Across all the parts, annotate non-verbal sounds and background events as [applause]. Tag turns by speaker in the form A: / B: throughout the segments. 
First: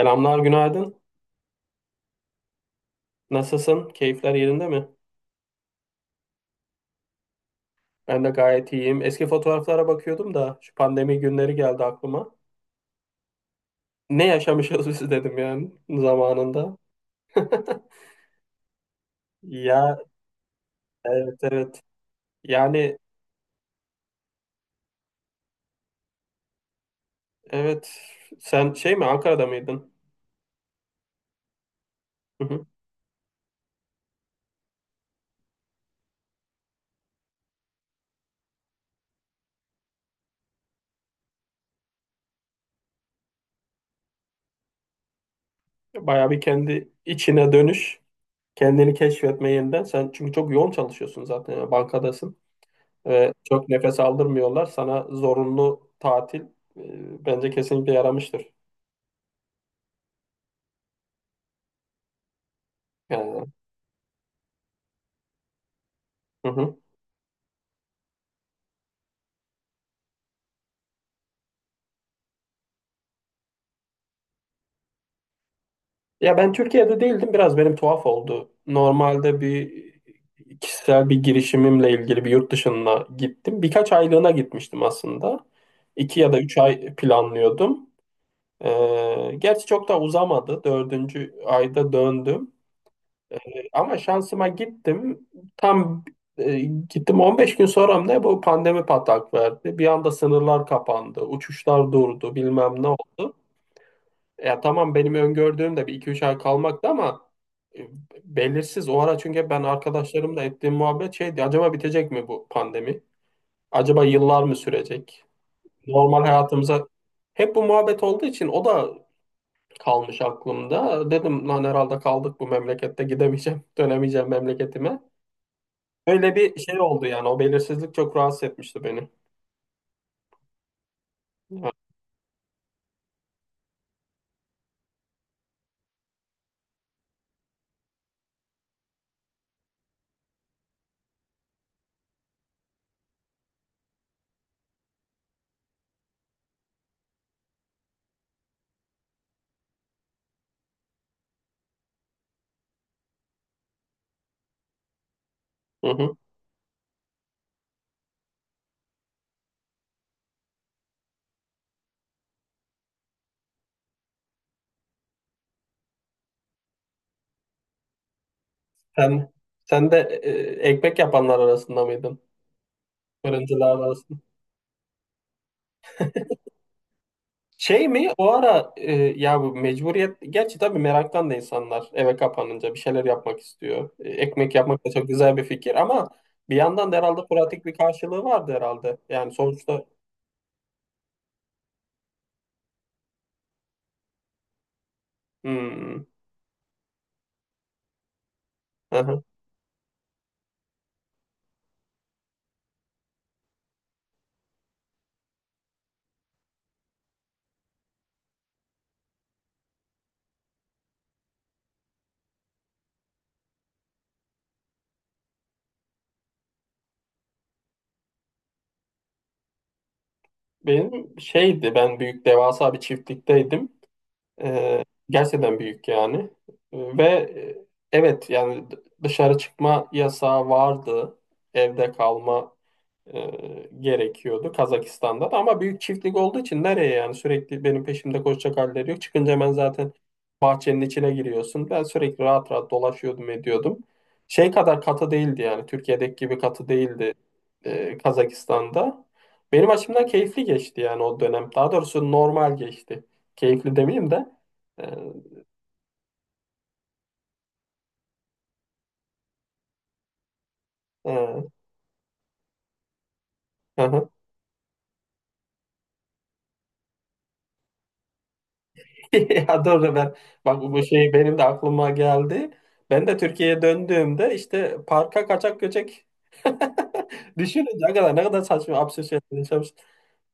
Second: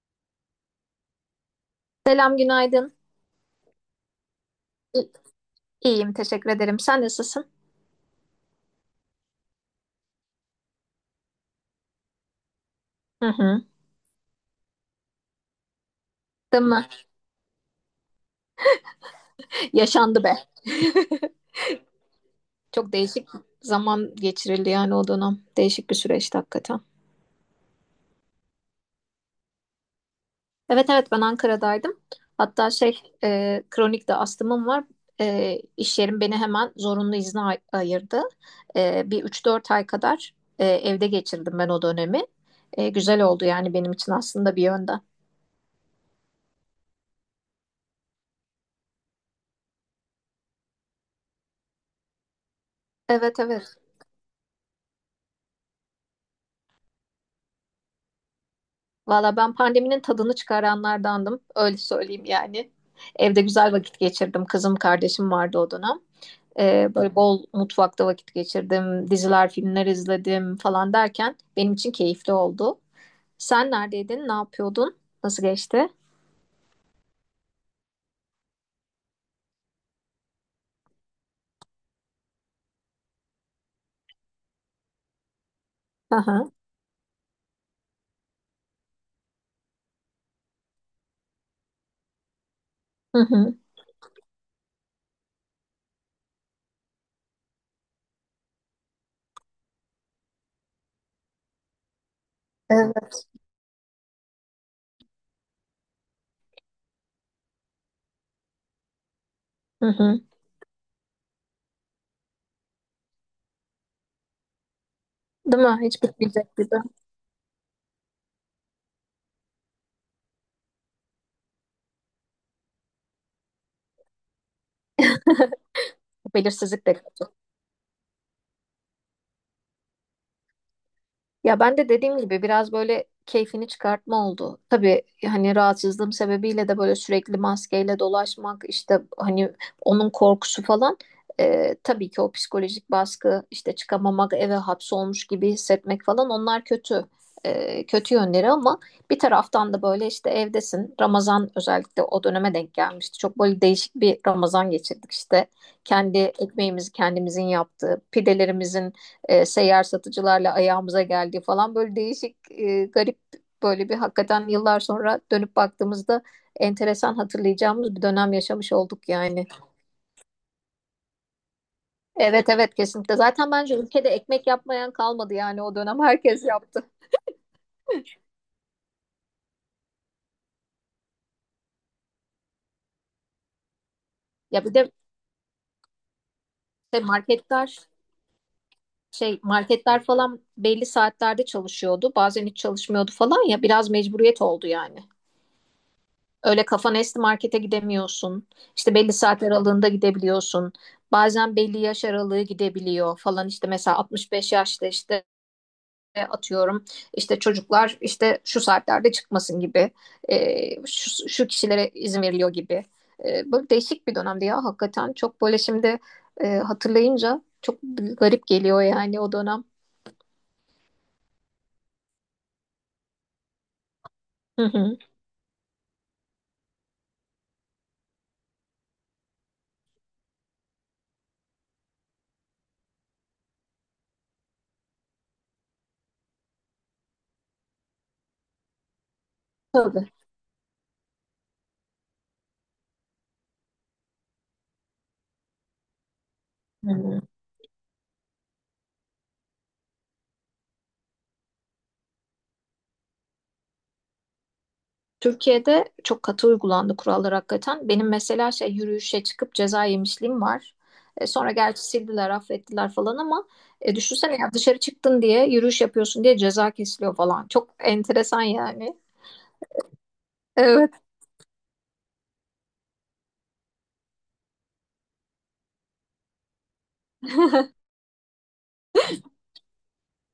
A: Selamlar, günaydın.
B: Selam, günaydın.
A: Nasılsın? Keyifler yerinde mi?
B: İ- İyiyim, teşekkür ederim. Sen nasılsın?
A: Ben de gayet iyiyim. Eski fotoğraflara bakıyordum da şu pandemi günleri geldi aklıma.
B: Hı hı.
A: Ne yaşamışız [laughs] biz dedim yani
B: Değil
A: zamanında.
B: mi?
A: [laughs] Ya
B: Yaşandı be.
A: evet evet.
B: Çok
A: Yani
B: değişik zaman geçirildi yani o dönem. Değişik bir süreçti hakikaten.
A: evet sen şey mi Ankara'da mıydın?
B: Evet evet, ben Ankara'daydım.
A: Hı hı.
B: Hatta kronik de astımım var. İş yerim beni hemen zorunlu izne ayırdı. Bir üç dört ay kadar evde geçirdim ben o dönemi. Güzel oldu yani benim için aslında bir yönden.
A: Bayağı bir kendi içine dönüş, kendini keşfetme yeniden. Sen çünkü çok yoğun çalışıyorsun zaten yani bankadasın ve
B: Evet
A: çok
B: evet.
A: nefes aldırmıyorlar. Sana zorunlu tatil bence kesinlikle yaramıştır.
B: Valla ben pandeminin tadını çıkaranlardandım. Öyle söyleyeyim yani. Evde
A: Yani.
B: güzel vakit geçirdim. Kızım kardeşim vardı o dönem.
A: Hı hı.
B: Böyle bol mutfakta vakit geçirdim. Diziler, filmler izledim falan derken benim için keyifli oldu. Sen neredeydin? Ne yapıyordun? Nasıl geçti?
A: Ya ben Türkiye'de değildim. Biraz benim tuhaf oldu. Normalde bir kişisel bir girişimimle ilgili bir yurt dışına gittim. Birkaç aylığına gitmiştim aslında. İki ya da
B: Aha.
A: üç ay planlıyordum. Gerçi çok da uzamadı. Dördüncü ayda döndüm.
B: Hı hı.
A: Ama şansıma gittim. Tam e, gittim 15 gün sonra mı ne bu pandemi patlak verdi. Bir anda sınırlar kapandı. Uçuşlar durdu. Bilmem ne
B: Evet.
A: oldu. Ya tamam benim öngördüğüm de bir iki üç ay kalmaktı ama e, belirsiz o ara çünkü ben
B: Hı hı.
A: arkadaşlarımla ettiğim muhabbet şeydi, acaba bitecek mi bu pandemi? Acaba yıllar mı sürecek?
B: Değil mi? Hiç
A: Normal
B: bitmeyecek gibi.
A: hayatımıza hep bu muhabbet olduğu için o da kalmış aklımda. Dedim lan herhalde kaldık bu memlekette, gidemeyeceğim, [laughs] dönemeyeceğim memleketime.
B: [laughs]
A: Öyle bir şey
B: Belirsizlik de
A: oldu yani, o
B: kötü.
A: belirsizlik çok rahatsız etmişti beni.
B: Ya
A: Ha.
B: ben de dediğim gibi biraz böyle keyfini çıkartma oldu. Tabii hani rahatsızlığım sebebiyle de böyle sürekli maskeyle dolaşmak işte hani onun korkusu falan, tabii ki o psikolojik baskı işte çıkamamak eve hapsolmuş gibi hissetmek falan onlar kötü, kötü yönleri, ama bir taraftan da böyle işte evdesin, Ramazan özellikle o döneme denk gelmişti. Çok böyle değişik bir Ramazan geçirdik işte
A: Hı hı.
B: kendi ekmeğimizi kendimizin yaptığı pidelerimizin seyyar satıcılarla ayağımıza geldi falan, böyle değişik, garip, böyle bir, hakikaten yıllar sonra dönüp baktığımızda enteresan hatırlayacağımız bir dönem yaşamış olduk
A: Sen
B: yani.
A: sen de e, ekmek yapanlar arasında mıydın?
B: Evet evet, kesinlikle. Zaten bence
A: Fırıncılar
B: ülkede
A: arasında.
B: ekmek yapmayan kalmadı yani o dönem, herkes yaptı.
A: Şey mi o ara ya bu mecburiyet, gerçi tabii meraktan da insanlar eve kapanınca bir şeyler yapmak istiyor. E, ekmek
B: Ya bir
A: yapmak da
B: de
A: çok güzel bir fikir ama bir yandan da
B: işte
A: herhalde pratik bir
B: marketler,
A: karşılığı vardı herhalde. Yani sonuçta.
B: marketler falan belli saatlerde çalışıyordu. Bazen hiç çalışmıyordu falan, ya biraz mecburiyet oldu yani.
A: Hmm.
B: Öyle kafan esti markete gidemiyorsun. İşte belli
A: Aha.
B: saat aralığında gidebiliyorsun. Bazen belli yaş aralığı gidebiliyor falan, işte mesela 65 yaşta, işte atıyorum, işte çocuklar işte şu saatlerde çıkmasın gibi, şu kişilere izin veriliyor gibi. Böyle değişik bir dönemdi ya, hakikaten çok böyle şimdi hatırlayınca çok garip geliyor yani o dönem.
A: Benim, ben büyük devasa bir çiftlikteydim.
B: Hı
A: E,
B: hı.
A: gerçekten büyük yani. E, ve e, evet yani dışarı çıkma yasağı vardı. Evde kalma gerekiyordu Kazakistan'da da, ama büyük çiftlik olduğu için nereye yani, sürekli benim peşimde koşacak halleri yok. Çıkınca hemen zaten
B: Tabii.
A: bahçenin içine giriyorsun. Ben sürekli rahat rahat dolaşıyordum, ediyordum. Şey kadar katı değildi yani, Türkiye'deki gibi katı
B: Hı
A: değildi
B: hı.
A: Kazakistan'da. Benim açımdan keyifli geçti yani o dönem. Daha doğrusu normal geçti. Keyifli demeyeyim de. E,
B: Türkiye'de çok katı uygulandı kurallar hakikaten. Benim mesela şey, yürüyüşe çıkıp ceza yemişliğim var.
A: e,
B: Sonra gerçi sildiler, affettiler falan ama
A: hı hı.
B: düşünsene ya, dışarı çıktın diye, yürüyüş yapıyorsun diye ceza kesiliyor falan. Çok enteresan yani.
A: [laughs] Ya doğru, ben bak bu
B: Evet.
A: şey benim de aklıma geldi. Ben de Türkiye'ye döndüğümde işte parka kaçak göçek [laughs] düşününce ne kadar ne kadar saçma absürt şeyler yaşamış.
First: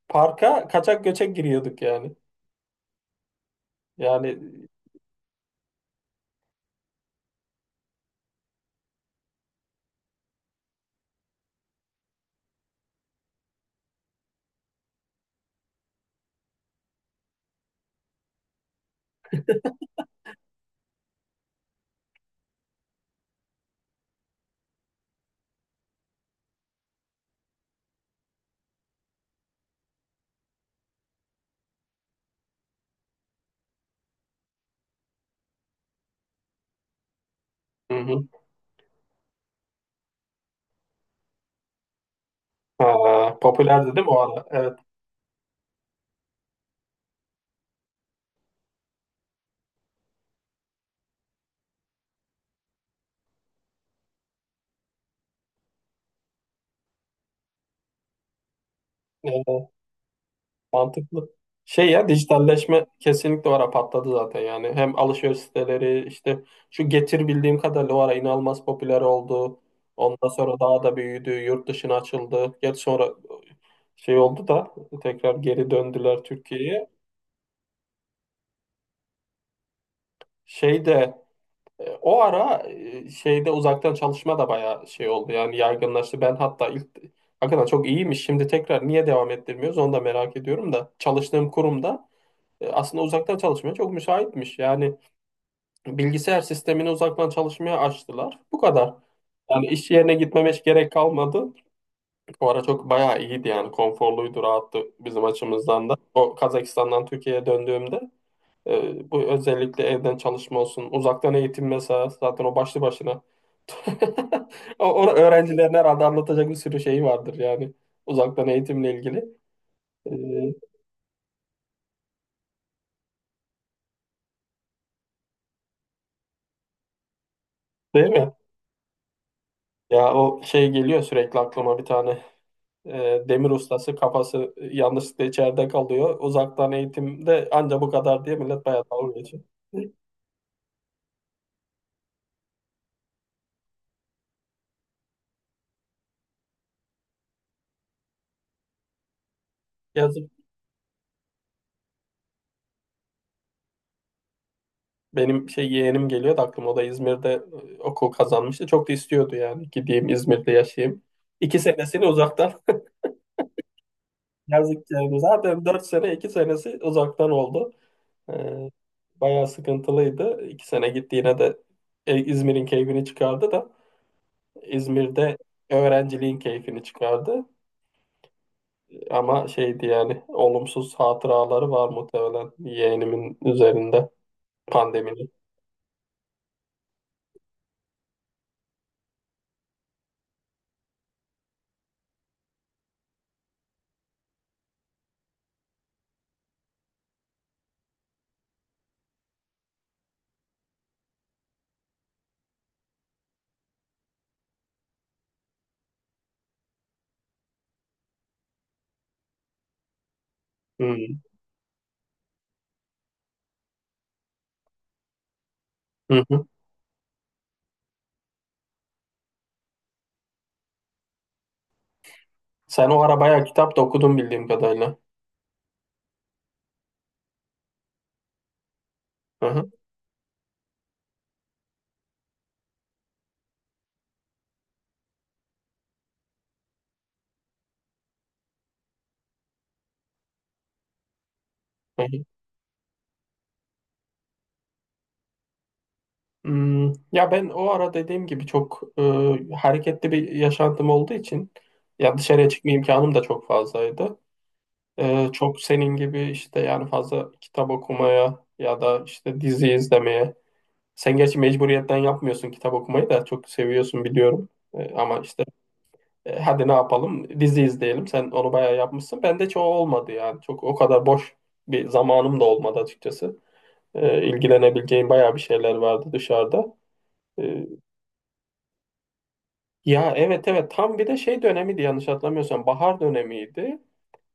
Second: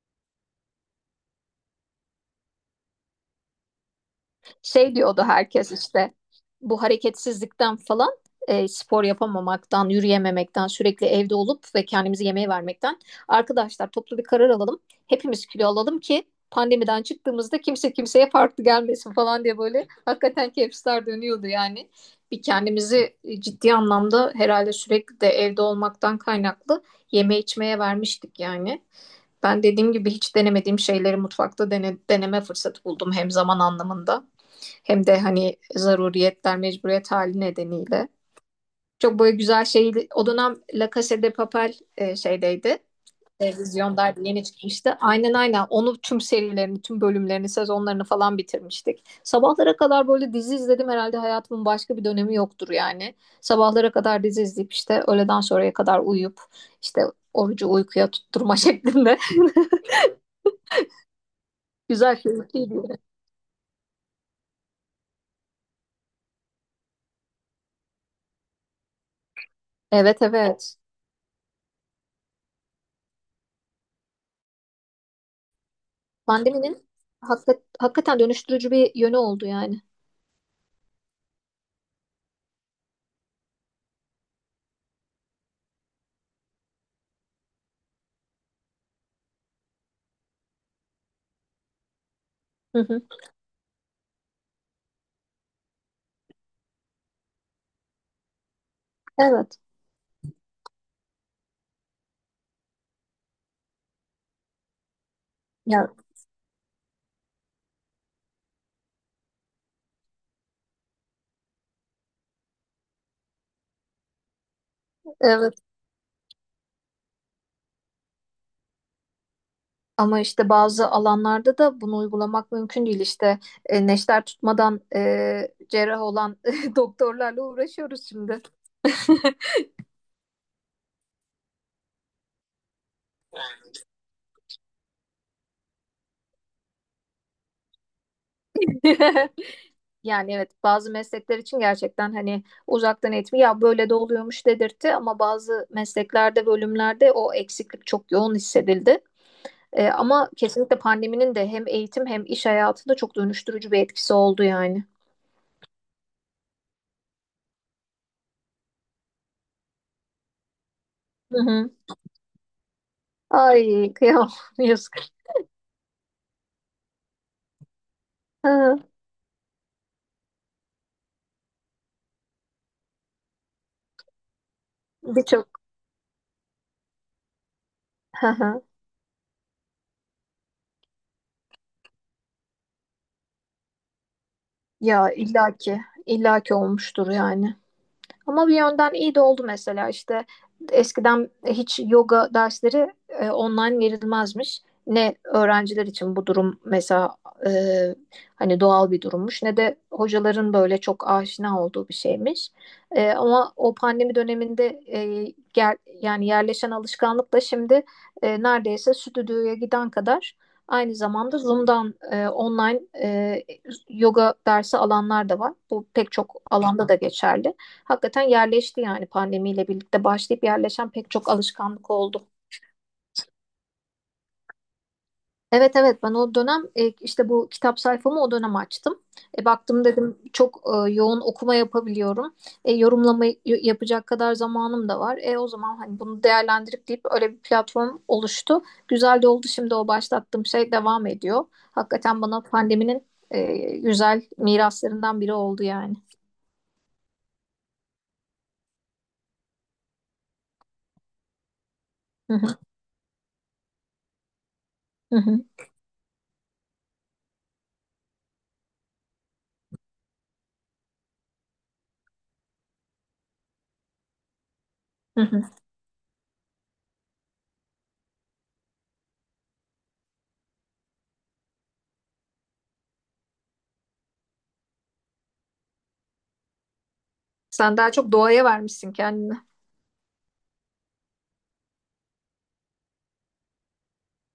A: Parka kaçak göçek giriyorduk yani. Yani.
B: Şey diyordu herkes işte, bu hareketsizlikten falan, spor yapamamaktan, yürüyememekten, sürekli evde olup ve kendimizi yemeğe vermekten, arkadaşlar toplu bir karar alalım. Hepimiz kilo alalım ki pandemiden çıktığımızda kimse kimseye farklı gelmesin falan diye, böyle hakikaten kepsler dönüyordu yani. Bir kendimizi ciddi anlamda herhalde sürekli de evde olmaktan kaynaklı yeme içmeye vermiştik yani. Ben dediğim gibi hiç denemediğim şeyleri mutfakta deneme fırsatı buldum, hem zaman anlamında hem de hani zaruriyetler, mecburiyet hali
A: Hı
B: nedeniyle.
A: hı.
B: Çok böyle güzel şey. O dönem La Casa de Papel şeydeydi.
A: Ha, popülerdi değil mi
B: Televizyonda
A: o
B: yeni
A: ara? Evet.
B: çıkmıştı. Aynen aynen. Onu tüm serilerini, tüm bölümlerini, sezonlarını falan bitirmiştik. Sabahlara kadar böyle dizi izledim, herhalde hayatımın başka bir dönemi yoktur yani. Sabahlara kadar dizi izleyip işte öğleden sonraya kadar uyuyup işte orucu uykuya tutturma [laughs] şeklinde.
A: Evet, evet.
B: [laughs]
A: Mantıklı. Şey, ya
B: Güzel,
A: dijitalleşme
B: keyifliydi.
A: kesinlikle o ara patladı zaten yani. Hem alışveriş siteleri, işte şu Getir bildiğim kadarıyla o ara inanılmaz popüler oldu.
B: Evet
A: Ondan sonra
B: evet.
A: daha da büyüdü, yurt dışına açıldı. Gerçi sonra şey oldu da tekrar geri döndüler
B: Pandeminin
A: Türkiye'ye.
B: hakikaten dönüştürücü bir yönü oldu yani.
A: Şeyde, o ara şeyde uzaktan çalışma da bayağı şey oldu yani, yaygınlaştı. Ben hatta ilk hakikaten çok iyiymiş. Şimdi tekrar niye devam ettirmiyoruz onu da merak ediyorum da, çalıştığım kurumda
B: Hı hı.
A: aslında uzaktan çalışmaya çok müsaitmiş. Yani bilgisayar sistemini uzaktan çalışmaya açtılar. Bu kadar.
B: Evet.
A: Yani iş yerine gitmeme hiç gerek kalmadı. O ara çok bayağı iyiydi yani, konforluydu, rahattı bizim
B: Ya,
A: açımızdan da. O Kazakistan'dan Türkiye'ye döndüğümde. Bu özellikle evden çalışma olsun, uzaktan eğitim mesela zaten o başlı başına. [laughs] O
B: evet.
A: öğrencilerin herhalde anlatacak bir sürü şeyi vardır yani uzaktan eğitimle ilgili. Ee,
B: Ama işte bazı alanlarda da bunu uygulamak mümkün değil. İşte neşter tutmadan cerrah olan [laughs] doktorlarla uğraşıyoruz
A: Değil mi?
B: şimdi.
A: Ya o şey geliyor sürekli aklıma, bir tane demir ustası kafası yanlışlıkla içeride kalıyor. Uzaktan eğitimde anca bu kadar diye millet bayağı dalga geçiyor.
B: [laughs] Yani evet, bazı meslekler için gerçekten hani uzaktan eğitim ya böyle de oluyormuş dedirtti, ama bazı mesleklerde, bölümlerde o eksiklik çok yoğun hissedildi. Ama
A: Yazık.
B: kesinlikle pandeminin de hem eğitim hem iş hayatında çok dönüştürücü bir etkisi oldu yani.
A: Benim şey yeğenim geliyor da aklıma, o da İzmir'de okul kazanmıştı. Çok da istiyordu yani, gideyim İzmir'de yaşayayım.
B: Hı
A: İki
B: hı.
A: senesini uzaktan.
B: Ay kıyamam [laughs] yazık.
A: Yazdıklarımız zaten 4 sene, 2 senesi uzaktan oldu. Ee,
B: Ha,
A: Bayağı sıkıntılıydı. iki sene gitti yine de İzmir'in keyfini çıkardı da, İzmir'de
B: Birçok.
A: öğrenciliğin keyfini çıkardı.
B: Hı hı.
A: Ama şeydi yani, olumsuz hatıraları var muhtemelen yeğenimin üzerinde
B: Ya
A: pandeminin.
B: illaki illaki olmuştur yani. Ama bir yönden iyi de oldu, mesela işte eskiden hiç yoga dersleri online verilmezmiş. Ne öğrenciler için bu durum mesela e, hani doğal bir durummuş, ne de hocaların böyle çok aşina olduğu bir şeymiş. Ama o pandemi döneminde, yani yerleşen alışkanlıkla şimdi neredeyse stüdyoya giden kadar aynı
A: Hmm.
B: zamanda Zoom'dan online yoga dersi alanlar da var. Bu pek
A: Hı
B: çok
A: hı.
B: alanda da geçerli. Hakikaten yerleşti yani, pandemiyle birlikte başlayıp yerleşen pek çok alışkanlık oldu.
A: Sen o ara bayağı kitap da okudun bildiğim kadarıyla.
B: Evet evet, ben o dönem işte bu kitap sayfamı o dönem açtım.
A: Hı
B: Baktım dedim çok yoğun okuma yapabiliyorum. Yorumlama yapacak kadar zamanım da var. O zaman hani bunu değerlendirip deyip öyle bir platform oluştu. Güzel de oldu, şimdi o başlattığım şey devam ediyor.
A: hı.
B: Hakikaten bana pandeminin güzel miraslarından biri oldu yani.
A: Hmm, ya ben o ara dediğim gibi çok hareketli bir yaşantım olduğu için ya
B: Hı
A: dışarıya
B: hı.
A: çıkma imkanım da çok fazlaydı.
B: Hı
A: E,
B: hı,
A: çok senin gibi işte yani, fazla kitap okumaya ya da işte dizi izlemeye. Sen gerçi mecburiyetten yapmıyorsun, kitap okumayı da çok seviyorsun biliyorum. E, ama
B: hı hı.
A: işte hadi ne yapalım dizi izleyelim. Sen onu bayağı yapmışsın. Bende çoğu olmadı yani. Çok o kadar boş bir zamanım da olmadı açıkçası. E, ilgilenebileceğim bayağı bir şeyler vardı dışarıda. E.
B: Sen daha çok doğaya vermişsin kendini.
A: Ya evet evet, tam bir de şey dönemiydi, yanlış hatırlamıyorsam bahar dönemiydi.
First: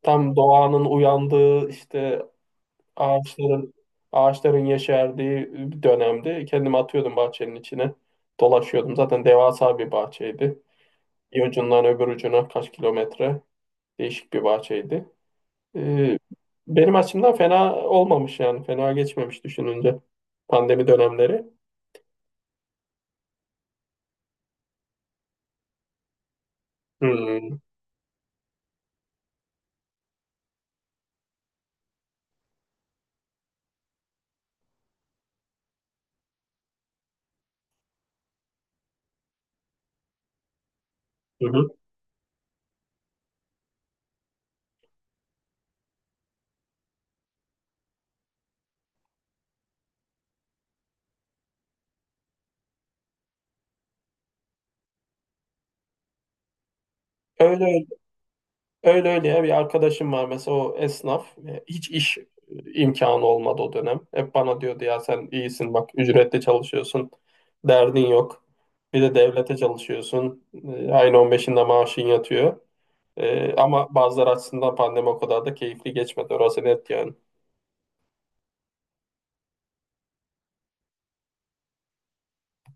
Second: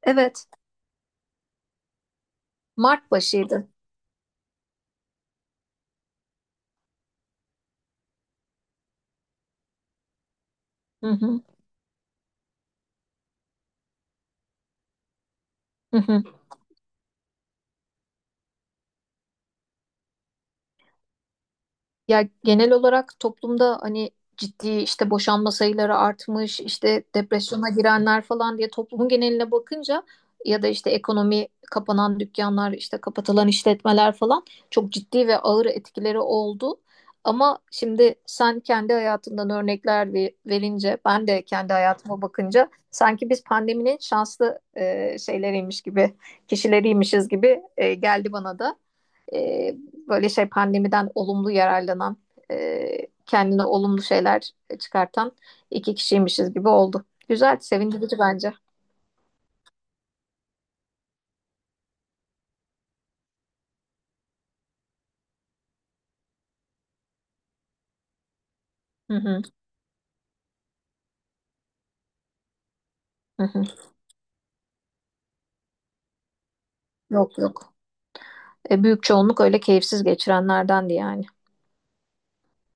A: Tam
B: Evet,
A: doğanın uyandığı işte,
B: Mart başıydı.
A: ağaçların ağaçların yeşerdiği bir dönemdi. Kendimi atıyordum bahçenin içine. Dolaşıyordum. Zaten devasa bir bahçeydi.
B: Hı hı,
A: Bir ucundan öbür ucuna kaç kilometre, değişik bir bahçeydi.
B: hı
A: Ee,
B: hı.
A: Benim açımdan fena olmamış yani. Fena geçmemiş düşününce pandemi dönemleri.
B: Ya genel olarak toplumda hani ciddi işte boşanma sayıları artmış, işte
A: Hmm.
B: depresyona girenler falan diye toplumun geneline bakınca, ya da işte ekonomi, kapanan dükkanlar, işte kapatılan işletmeler falan çok ciddi ve ağır etkileri oldu. Ama şimdi sen kendi hayatından örnekler verince, ben de
A: Hı hı.
B: kendi hayatıma bakınca sanki biz pandeminin şanslı, şeyleriymiş gibi, kişileriymişiz gibi geldi bana da, e, böyle şey pandemiden olumlu yararlanan, kendine olumlu şeyler çıkartan iki kişiymişiz gibi oldu. Güzel,
A: Öyle
B: sevindirici bence.
A: Öyle, öyle, ya bir arkadaşım var mesela, o esnaf. E, hiç iş imkanı olmadı o dönem. Hep bana diyordu, ya sen iyisin bak, ücretle çalışıyorsun, derdin yok. Bir de
B: Hı hı,
A: devlete çalışıyorsun. E, ayın 15'inde maaşın yatıyor.
B: hı
A: E,
B: hı.
A: ama bazıları açısından pandemi o kadar da keyifli geçmedi, orası net yani.
B: Yok yok. Büyük çoğunluk öyle keyifsiz geçirenlerdendi yani.